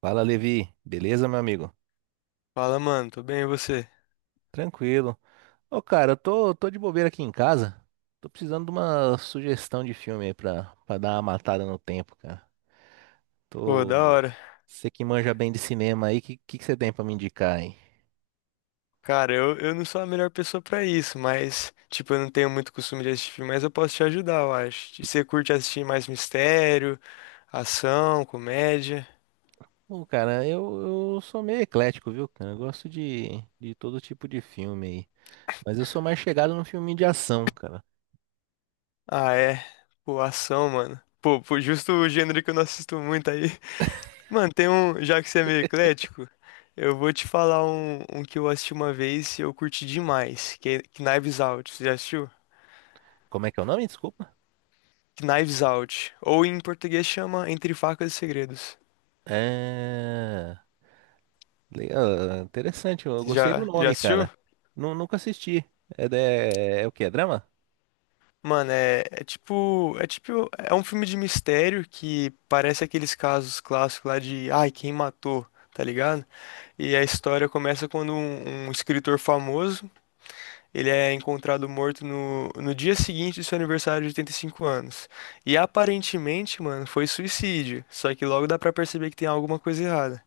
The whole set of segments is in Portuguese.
Fala, Levi. Beleza, meu amigo? Fala, mano, tudo bem e você? Tranquilo. Ô, cara, eu tô de bobeira aqui em casa. Tô precisando de uma sugestão de filme aí pra dar uma matada no tempo, cara. Pô, Tô. da hora. Você que manja bem de cinema aí, que você tem pra me indicar aí? Cara, eu não sou a melhor pessoa pra isso, mas, tipo, eu não tenho muito costume de assistir filme, mas eu posso te ajudar, eu acho. E você curte assistir mais mistério, ação, comédia? Bom, cara, eu sou meio eclético, viu, cara? Eu gosto de todo tipo de filme aí. Mas eu sou mais chegado no filme de ação, cara. Ah, é. Pô, ação, mano. Pô, justo o gênero que eu não assisto muito aí. Mano, tem um, já que você é meio eclético, eu vou te falar um, um que eu assisti uma vez e eu curti demais, que é Knives Out. Você já assistiu? Como é que é o nome? Desculpa. Knives Out. Ou em português chama Entre Facas e Segredos. É. Legal, interessante, eu gostei do Já nome, assistiu? cara. Nunca assisti. É, é o quê? É drama? Mano, é um filme de mistério que parece aqueles casos clássicos lá de, ai, quem matou, tá ligado? E a história começa quando um escritor famoso, ele é encontrado morto no, no dia seguinte do seu aniversário de 85 anos. E aparentemente, mano, foi suicídio, só que logo dá pra perceber que tem alguma coisa errada.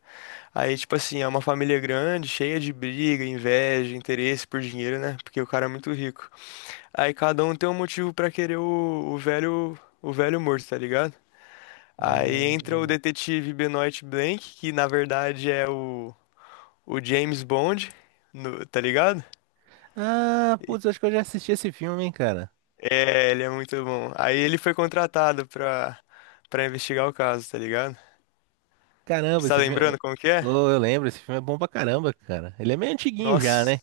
Aí, tipo assim, é uma família grande, cheia de briga, inveja, interesse por dinheiro, né? Porque o cara é muito rico. Aí cada um tem um motivo pra querer o, o velho morto, tá ligado? Aí entra o É. detetive Benoit Blanc, que na verdade é o James Bond, tá ligado? Ah, putz, acho que eu já assisti esse filme, hein, cara. É, ele é muito bom. Aí ele foi contratado pra, pra investigar o caso, tá ligado? Caramba, Você tá esse filme. lembrando como que é? Oh, eu lembro, esse filme é bom pra caramba, cara. Ele é meio antiguinho já, Nossa, né?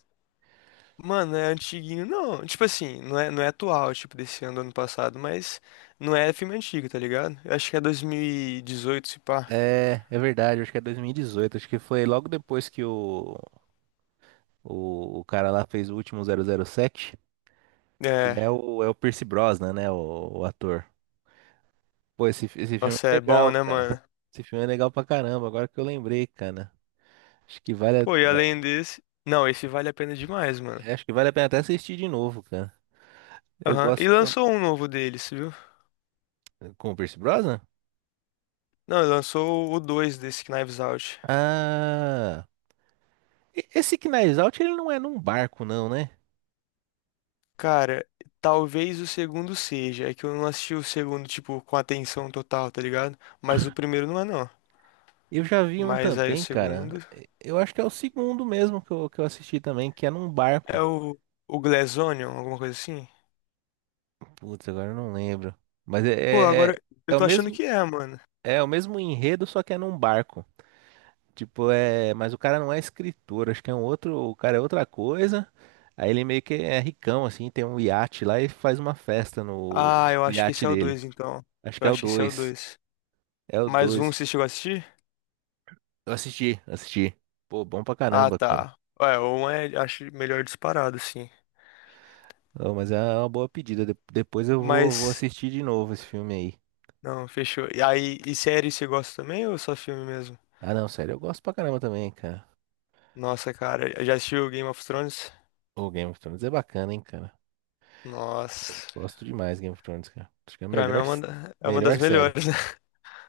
mano, é antiguinho. Não, tipo assim, não é, atual, tipo, desse ano, do ano passado, mas não é filme antigo, tá ligado? Eu acho que é 2018 se pá. É, é verdade, acho que é 2018. Acho que foi logo depois que o cara lá fez o último 007. E é É. o, é o Pierce Brosnan, né? O ator. Pô, esse filme Nossa, é é bom, legal, né, cara. mano? Esse filme é legal pra caramba, agora que eu lembrei, cara. Acho que vale a, Pô, e além desse. Não, esse vale a pena demais, mano. Acho que vale a pena até assistir de novo, cara. Eu Aham. E gosto. Lançou um novo deles, viu? Com o Pierce Brosnan? Não, lançou o 2 desse Knives Out. Ah. Esse Knives Out, ele não é num barco, não, né? Cara, talvez o segundo seja. É que eu não assisti o segundo, tipo, com atenção total, tá ligado? Mas o primeiro não é, não. Eu já vi um Mas aí o também, cara. segundo. Eu acho que é o segundo mesmo que eu assisti também, que é num É barco. o. O Glass Onion, alguma coisa assim? Putz, agora eu não lembro. Mas Pô, é, é agora. Eu é o tô achando mesmo, que é, mano. é o mesmo enredo, só que é num barco. Tipo, é. Mas o cara não é escritor, acho que é um outro. O cara é outra coisa. Aí ele meio que é ricão, assim, tem um iate lá e faz uma festa no, Ah, eu no acho que iate esse é o dele. 2, então. Acho que Eu é o acho que esse é o dois. 2. É o Mais um, 2. você chegou a assistir? Eu assisti, assisti. Pô, bom pra Ah, caramba, cara. tá. É, um é, acho melhor disparado, assim. Ô, mas é uma boa pedida. Depois eu vou Mas, assistir de novo esse filme aí. não, fechou. E aí, e série você gosta também ou só filme mesmo? Ah, não, sério, eu gosto pra caramba também, cara. Nossa, cara, já assistiu Game of Thrones? O Game of Thrones é bacana, hein, cara. Nossa, Gosto demais de Game of Thrones, cara. Acho que é a pra mim é melhor, é uma melhor das série. melhores, né?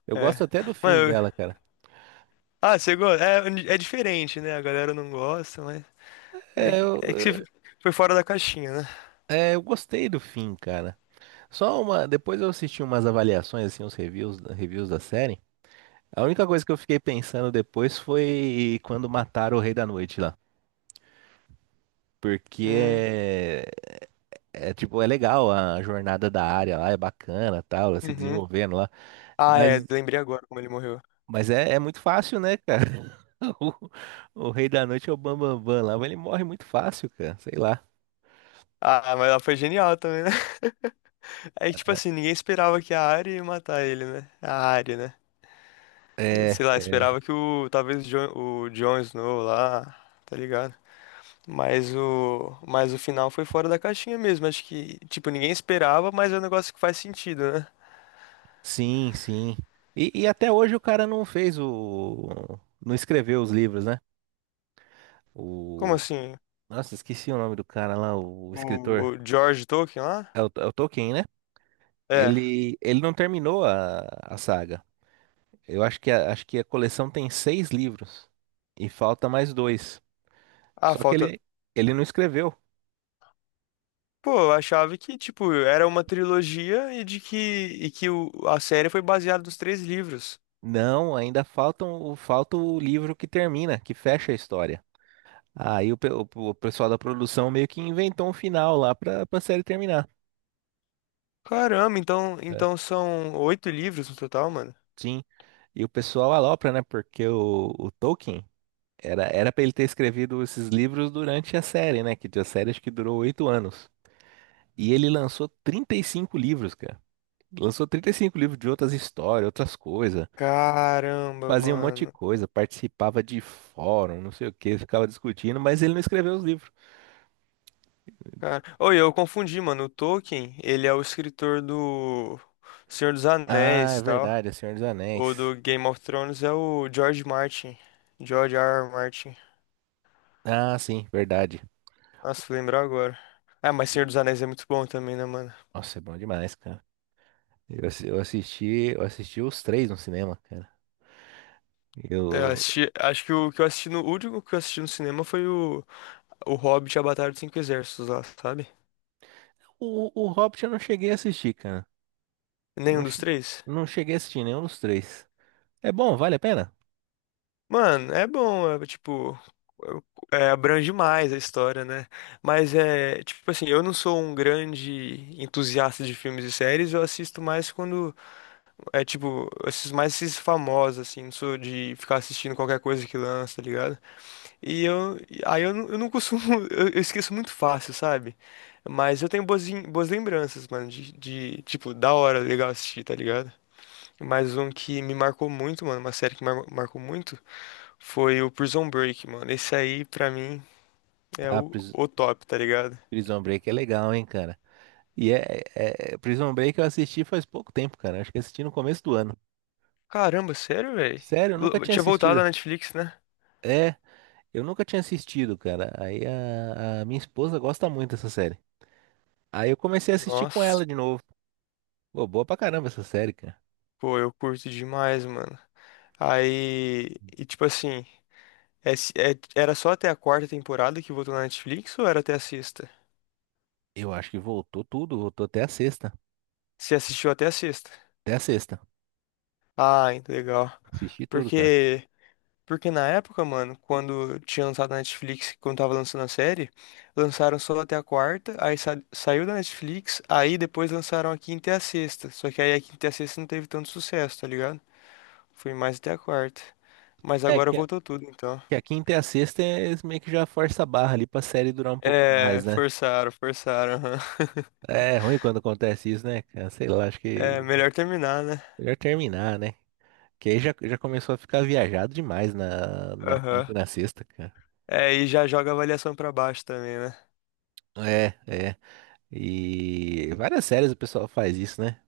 Eu gosto É. até do fim Mano, dela, cara. ah, você gosta? É diferente, né? A galera não gosta, mas É, eu, é que você foi fora da caixinha, né? É, eu gostei do fim, cara. Só uma. Depois eu assisti umas avaliações, assim, uns reviews da série. A única coisa que eu fiquei pensando depois foi quando mataram o Rei da Noite lá. Porque Hum, tipo, é legal a jornada da área lá, é bacana, tal, ela se uhum. desenvolvendo lá. Ah, Mas, é, lembrei agora como ele morreu. mas é muito fácil, né, cara? O, o Rei da Noite é o Bambambam Bam Bam Bam lá, mas ele morre muito fácil, cara. Sei lá. Ah, mas ela foi genial também, né? É que, tipo assim, ninguém esperava que a Arya ia matar ele, né? A Arya, né? É. Sei lá, esperava que o talvez o Jon Snow lá, tá ligado? Mas o final foi fora da caixinha mesmo, acho que tipo ninguém esperava, mas é um negócio que faz sentido, né? Sim, sim. E até hoje o cara não fez o. Não escreveu os livros, né? Como O. assim? Nossa, esqueci o nome do cara lá, o O, escritor. o George Tolkien lá? É o Tolkien, né? É. Ele não terminou a saga. Eu acho que a, Acho que a coleção tem seis livros. E falta mais dois. Ah, Só que falta. ele não escreveu. Pô, eu achava que tipo era uma trilogia e de que e que o, a série foi baseada nos três livros. Não, ainda faltam, falta o livro que termina, que fecha a história. Aí o pessoal da produção meio que inventou um final lá pra série terminar. Caramba, então É. então são oito livros no total, mano. Sim. E o pessoal alopra, né? Porque o Tolkien era para ele ter escrevido esses livros durante a série, né? Que a série acho que durou 8 anos. E ele lançou 35 livros, cara. Lançou 35 livros de outras histórias, outras coisas. Caramba, Fazia um monte de mano. coisa, participava de fórum, não sei o que, ficava discutindo, mas ele não escreveu os livros. Cara, oi, eu confundi, mano. O Tolkien, ele é o escritor do Senhor dos Ah, Anéis é e tal. verdade, é Senhor dos O Anéis. do Game of Thrones é o George Martin. George R. R. Martin. Ah, sim, verdade. Nossa, fui lembrar agora. Ah, mas Senhor E- dos Anéis é muito bom também, né, mano? Nossa, é bom demais, cara. Eu, assi- eu assisti, eu assisti os três no cinema, cara. É, eu Eu, assisti, acho que o que eu assisti no, o último que eu assisti no cinema foi o Hobbit e a Batalha dos Cinco Exércitos lá, sabe? o Hobbit eu não cheguei a assistir, cara. Eu não, Nenhum dos che- três? Não cheguei a assistir nenhum dos três. É bom, vale a pena? Mano, é bom, é, tipo, é, abrange mais a história, né? Mas é, tipo assim, eu não sou um grande entusiasta de filmes e séries, eu assisto mais quando, é tipo, eu assisto mais esses famosos, assim, não sou de ficar assistindo qualquer coisa que lança, tá ligado? E aí eu não costumo, eu esqueço muito fácil, sabe? Mas eu tenho boas lembranças, mano, de, tipo, da hora, legal assistir, tá ligado? Mais um que me marcou muito, mano, uma série que marcou muito. Foi o Prison Break, mano. Esse aí, pra mim, é Ah, o, o top, tá ligado? Prison Break é legal, hein, cara. E é, Prison Break eu assisti faz pouco tempo, cara. Acho que assisti no começo do ano. Caramba, sério, velho? Sério, eu nunca tinha Tinha voltado assistido. a Netflix, né? É, eu nunca tinha assistido, cara. Aí a minha esposa gosta muito dessa série. Aí eu comecei a assistir com ela Nossa, de novo. Pô, boa pra caramba essa série, cara. pô, eu curto demais, mano. Aí, e tipo assim, era só até a quarta temporada que voltou na Netflix ou era até a sexta? Eu acho que voltou tudo, voltou até a sexta. Você assistiu até a sexta? Até a sexta. Ah, legal. Assisti tudo, cara. Porque Porque na época, mano, quando tinha lançado na Netflix, quando tava lançando a série, lançaram só até a quarta, aí saiu da Netflix, aí depois lançaram a quinta e a sexta. Só que aí a quinta e a sexta não teve tanto sucesso, tá ligado? Foi mais até a quarta. Mas É. agora voltou tudo, então. Que a quinta e a sexta é eles meio que já força a barra ali pra série durar um pouquinho É, mais, né? forçaram, forçaram. Aham. É ruim quando acontece isso, né, cara? Sei lá, acho É, que melhor terminar, né? melhor terminar, né? Que aí já começou a ficar viajado demais na Aham. quinta e na sexta, cara. É, e já joga a avaliação pra baixo também, né? É. E várias séries o pessoal faz isso, né?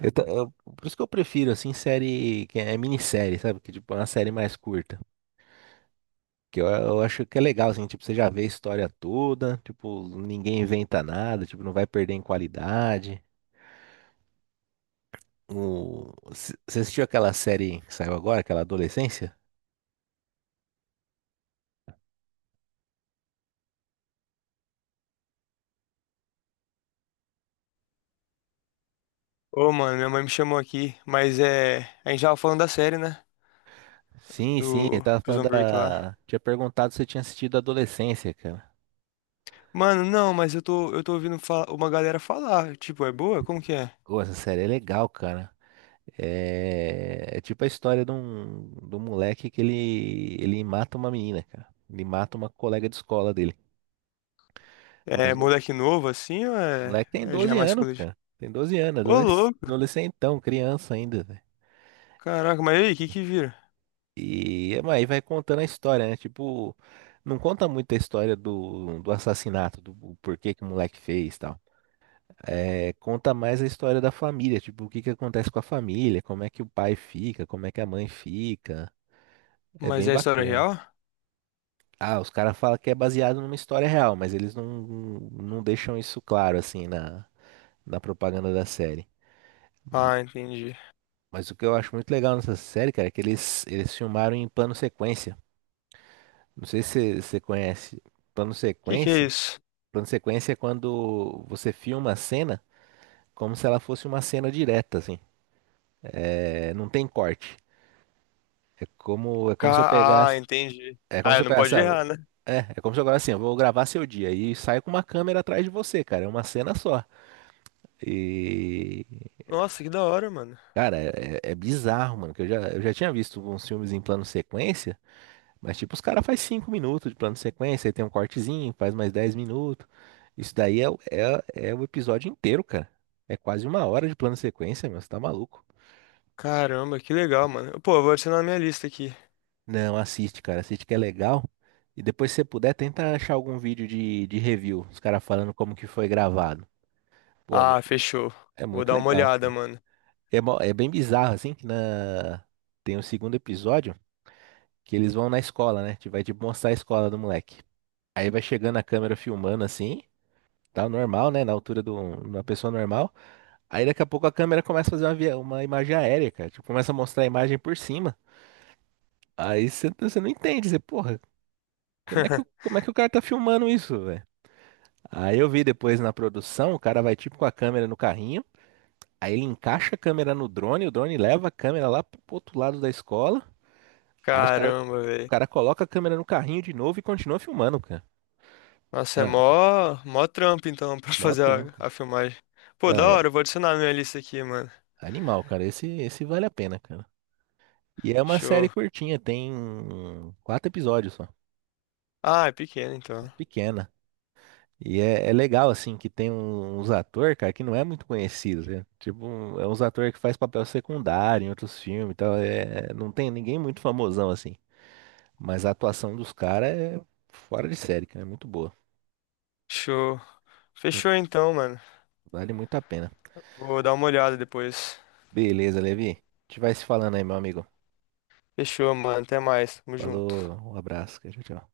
Eu ta- eu- por isso que eu prefiro, assim, série que é minissérie, sabe? Que tipo, é uma série mais curta. Que eu acho que é legal, assim, tipo, você já vê a história toda, tipo, ninguém inventa nada, tipo, não vai perder em qualidade. Você assistiu aquela série que saiu agora, aquela Adolescência? Ô, mano, minha mãe me chamou aqui, mas é. A gente tava falando da série, né? Sim, sim, eu Do tava Prison falando Break lá. da. Tinha perguntado se eu tinha assistido Adolescência, cara. Mano, não, mas eu tô ouvindo uma galera falar. Tipo, é boa? Como que é? Pô, essa série é legal, cara. É, é tipo a história de um moleque que ele mata uma menina, cara. Ele mata uma colega de escola dele. É Mas o moleque novo assim ou é, moleque tem é já é 12 mais anos, coletivo? cara. Tem 12 anos, Ô, louco! adolescentão, criança ainda. Caraca, mas e aí, o que que vira? Aí vai contando a história, né? Tipo, não conta muito a história do assassinato, do o porquê que o moleque fez e tal. É, conta mais a história da família, tipo, o que que acontece com a família, como é que o pai fica, como é que a mãe fica. É Mas bem é história bacana. real? Ah, os caras falam que é baseado numa história real, mas eles não deixam isso claro, assim, na propaganda da série. Ah, entendi. O. Mas o que eu acho muito legal nessa série, cara, é que eles filmaram em plano sequência. Não sei se você conhece plano Que que é sequência. isso? Plano de sequência é quando você filma a cena como se ela fosse uma cena direta, assim. É, não tem corte. É como se eu Ah, pegasse. entendi. É como Ah, se eu não pegasse. pode ah, errar, né? é como se eu agora assim, eu vou gravar seu dia e saio com uma câmera atrás de você, cara. É uma cena só. E. Nossa, que da hora, mano. Cara, é bizarro, mano. Que eu já tinha visto uns filmes em plano sequência. Mas, tipo, os caras faz 5 minutos de plano de sequência, aí tem um cortezinho, faz mais 10 minutos. Isso daí é o episódio inteiro, cara. É quase uma hora de plano de sequência, meu, você tá maluco. Caramba, que legal, mano. Pô, eu vou adicionar na minha lista aqui. Não, assiste, cara, assiste que é legal. E depois, se você puder, tenta achar algum vídeo de review, os caras falando como que foi gravado. Pô, Ah, fechou. é Vou muito dar uma legal. olhada, mano. É, é bem bizarro, assim, tem o segundo episódio, que eles vão na escola, né? Te vai, tipo, mostrar a escola do moleque. Aí vai chegando a câmera filmando, assim. Tá normal, né? Na altura de uma pessoa normal. Aí daqui a pouco a câmera começa a fazer uma imagem aérea, cara. Tipo, começa a mostrar a imagem por cima. Aí você não entende. Você, porra, como é que o cara tá filmando isso, velho? Aí eu vi depois na produção, o cara vai tipo com a câmera no carrinho. Aí ele encaixa a câmera no drone, o drone leva a câmera lá pro outro lado da escola. Aí os cara, Caramba, o velho. cara coloca a câmera no carrinho de novo e continua filmando, cara. Nossa, é Ah, mó trampo então pra mó fazer trampo. a filmagem. Pô, Não, da é hora, eu vou adicionar na minha lista aqui, mano. animal, cara. Esse vale a pena, cara. E é uma série Show. curtinha, tem quatro episódios só. Ah, é pequeno É então. pequena. É legal, assim, que tem uns atores, cara, que não é muito conhecido, né? Tipo, é uns atores que faz papel secundário em outros filmes e tal. É, não tem ninguém muito famosão, assim. Mas a atuação dos caras é fora de série, cara. É muito boa. Show. Fechou então, mano. Vale muito a pena. Vou dar uma olhada depois. Beleza, Levi. A gente vai se falando aí, meu amigo. Fechou, mano. Até mais. Tamo Falou, junto. um abraço, cara. Tchau, tchau.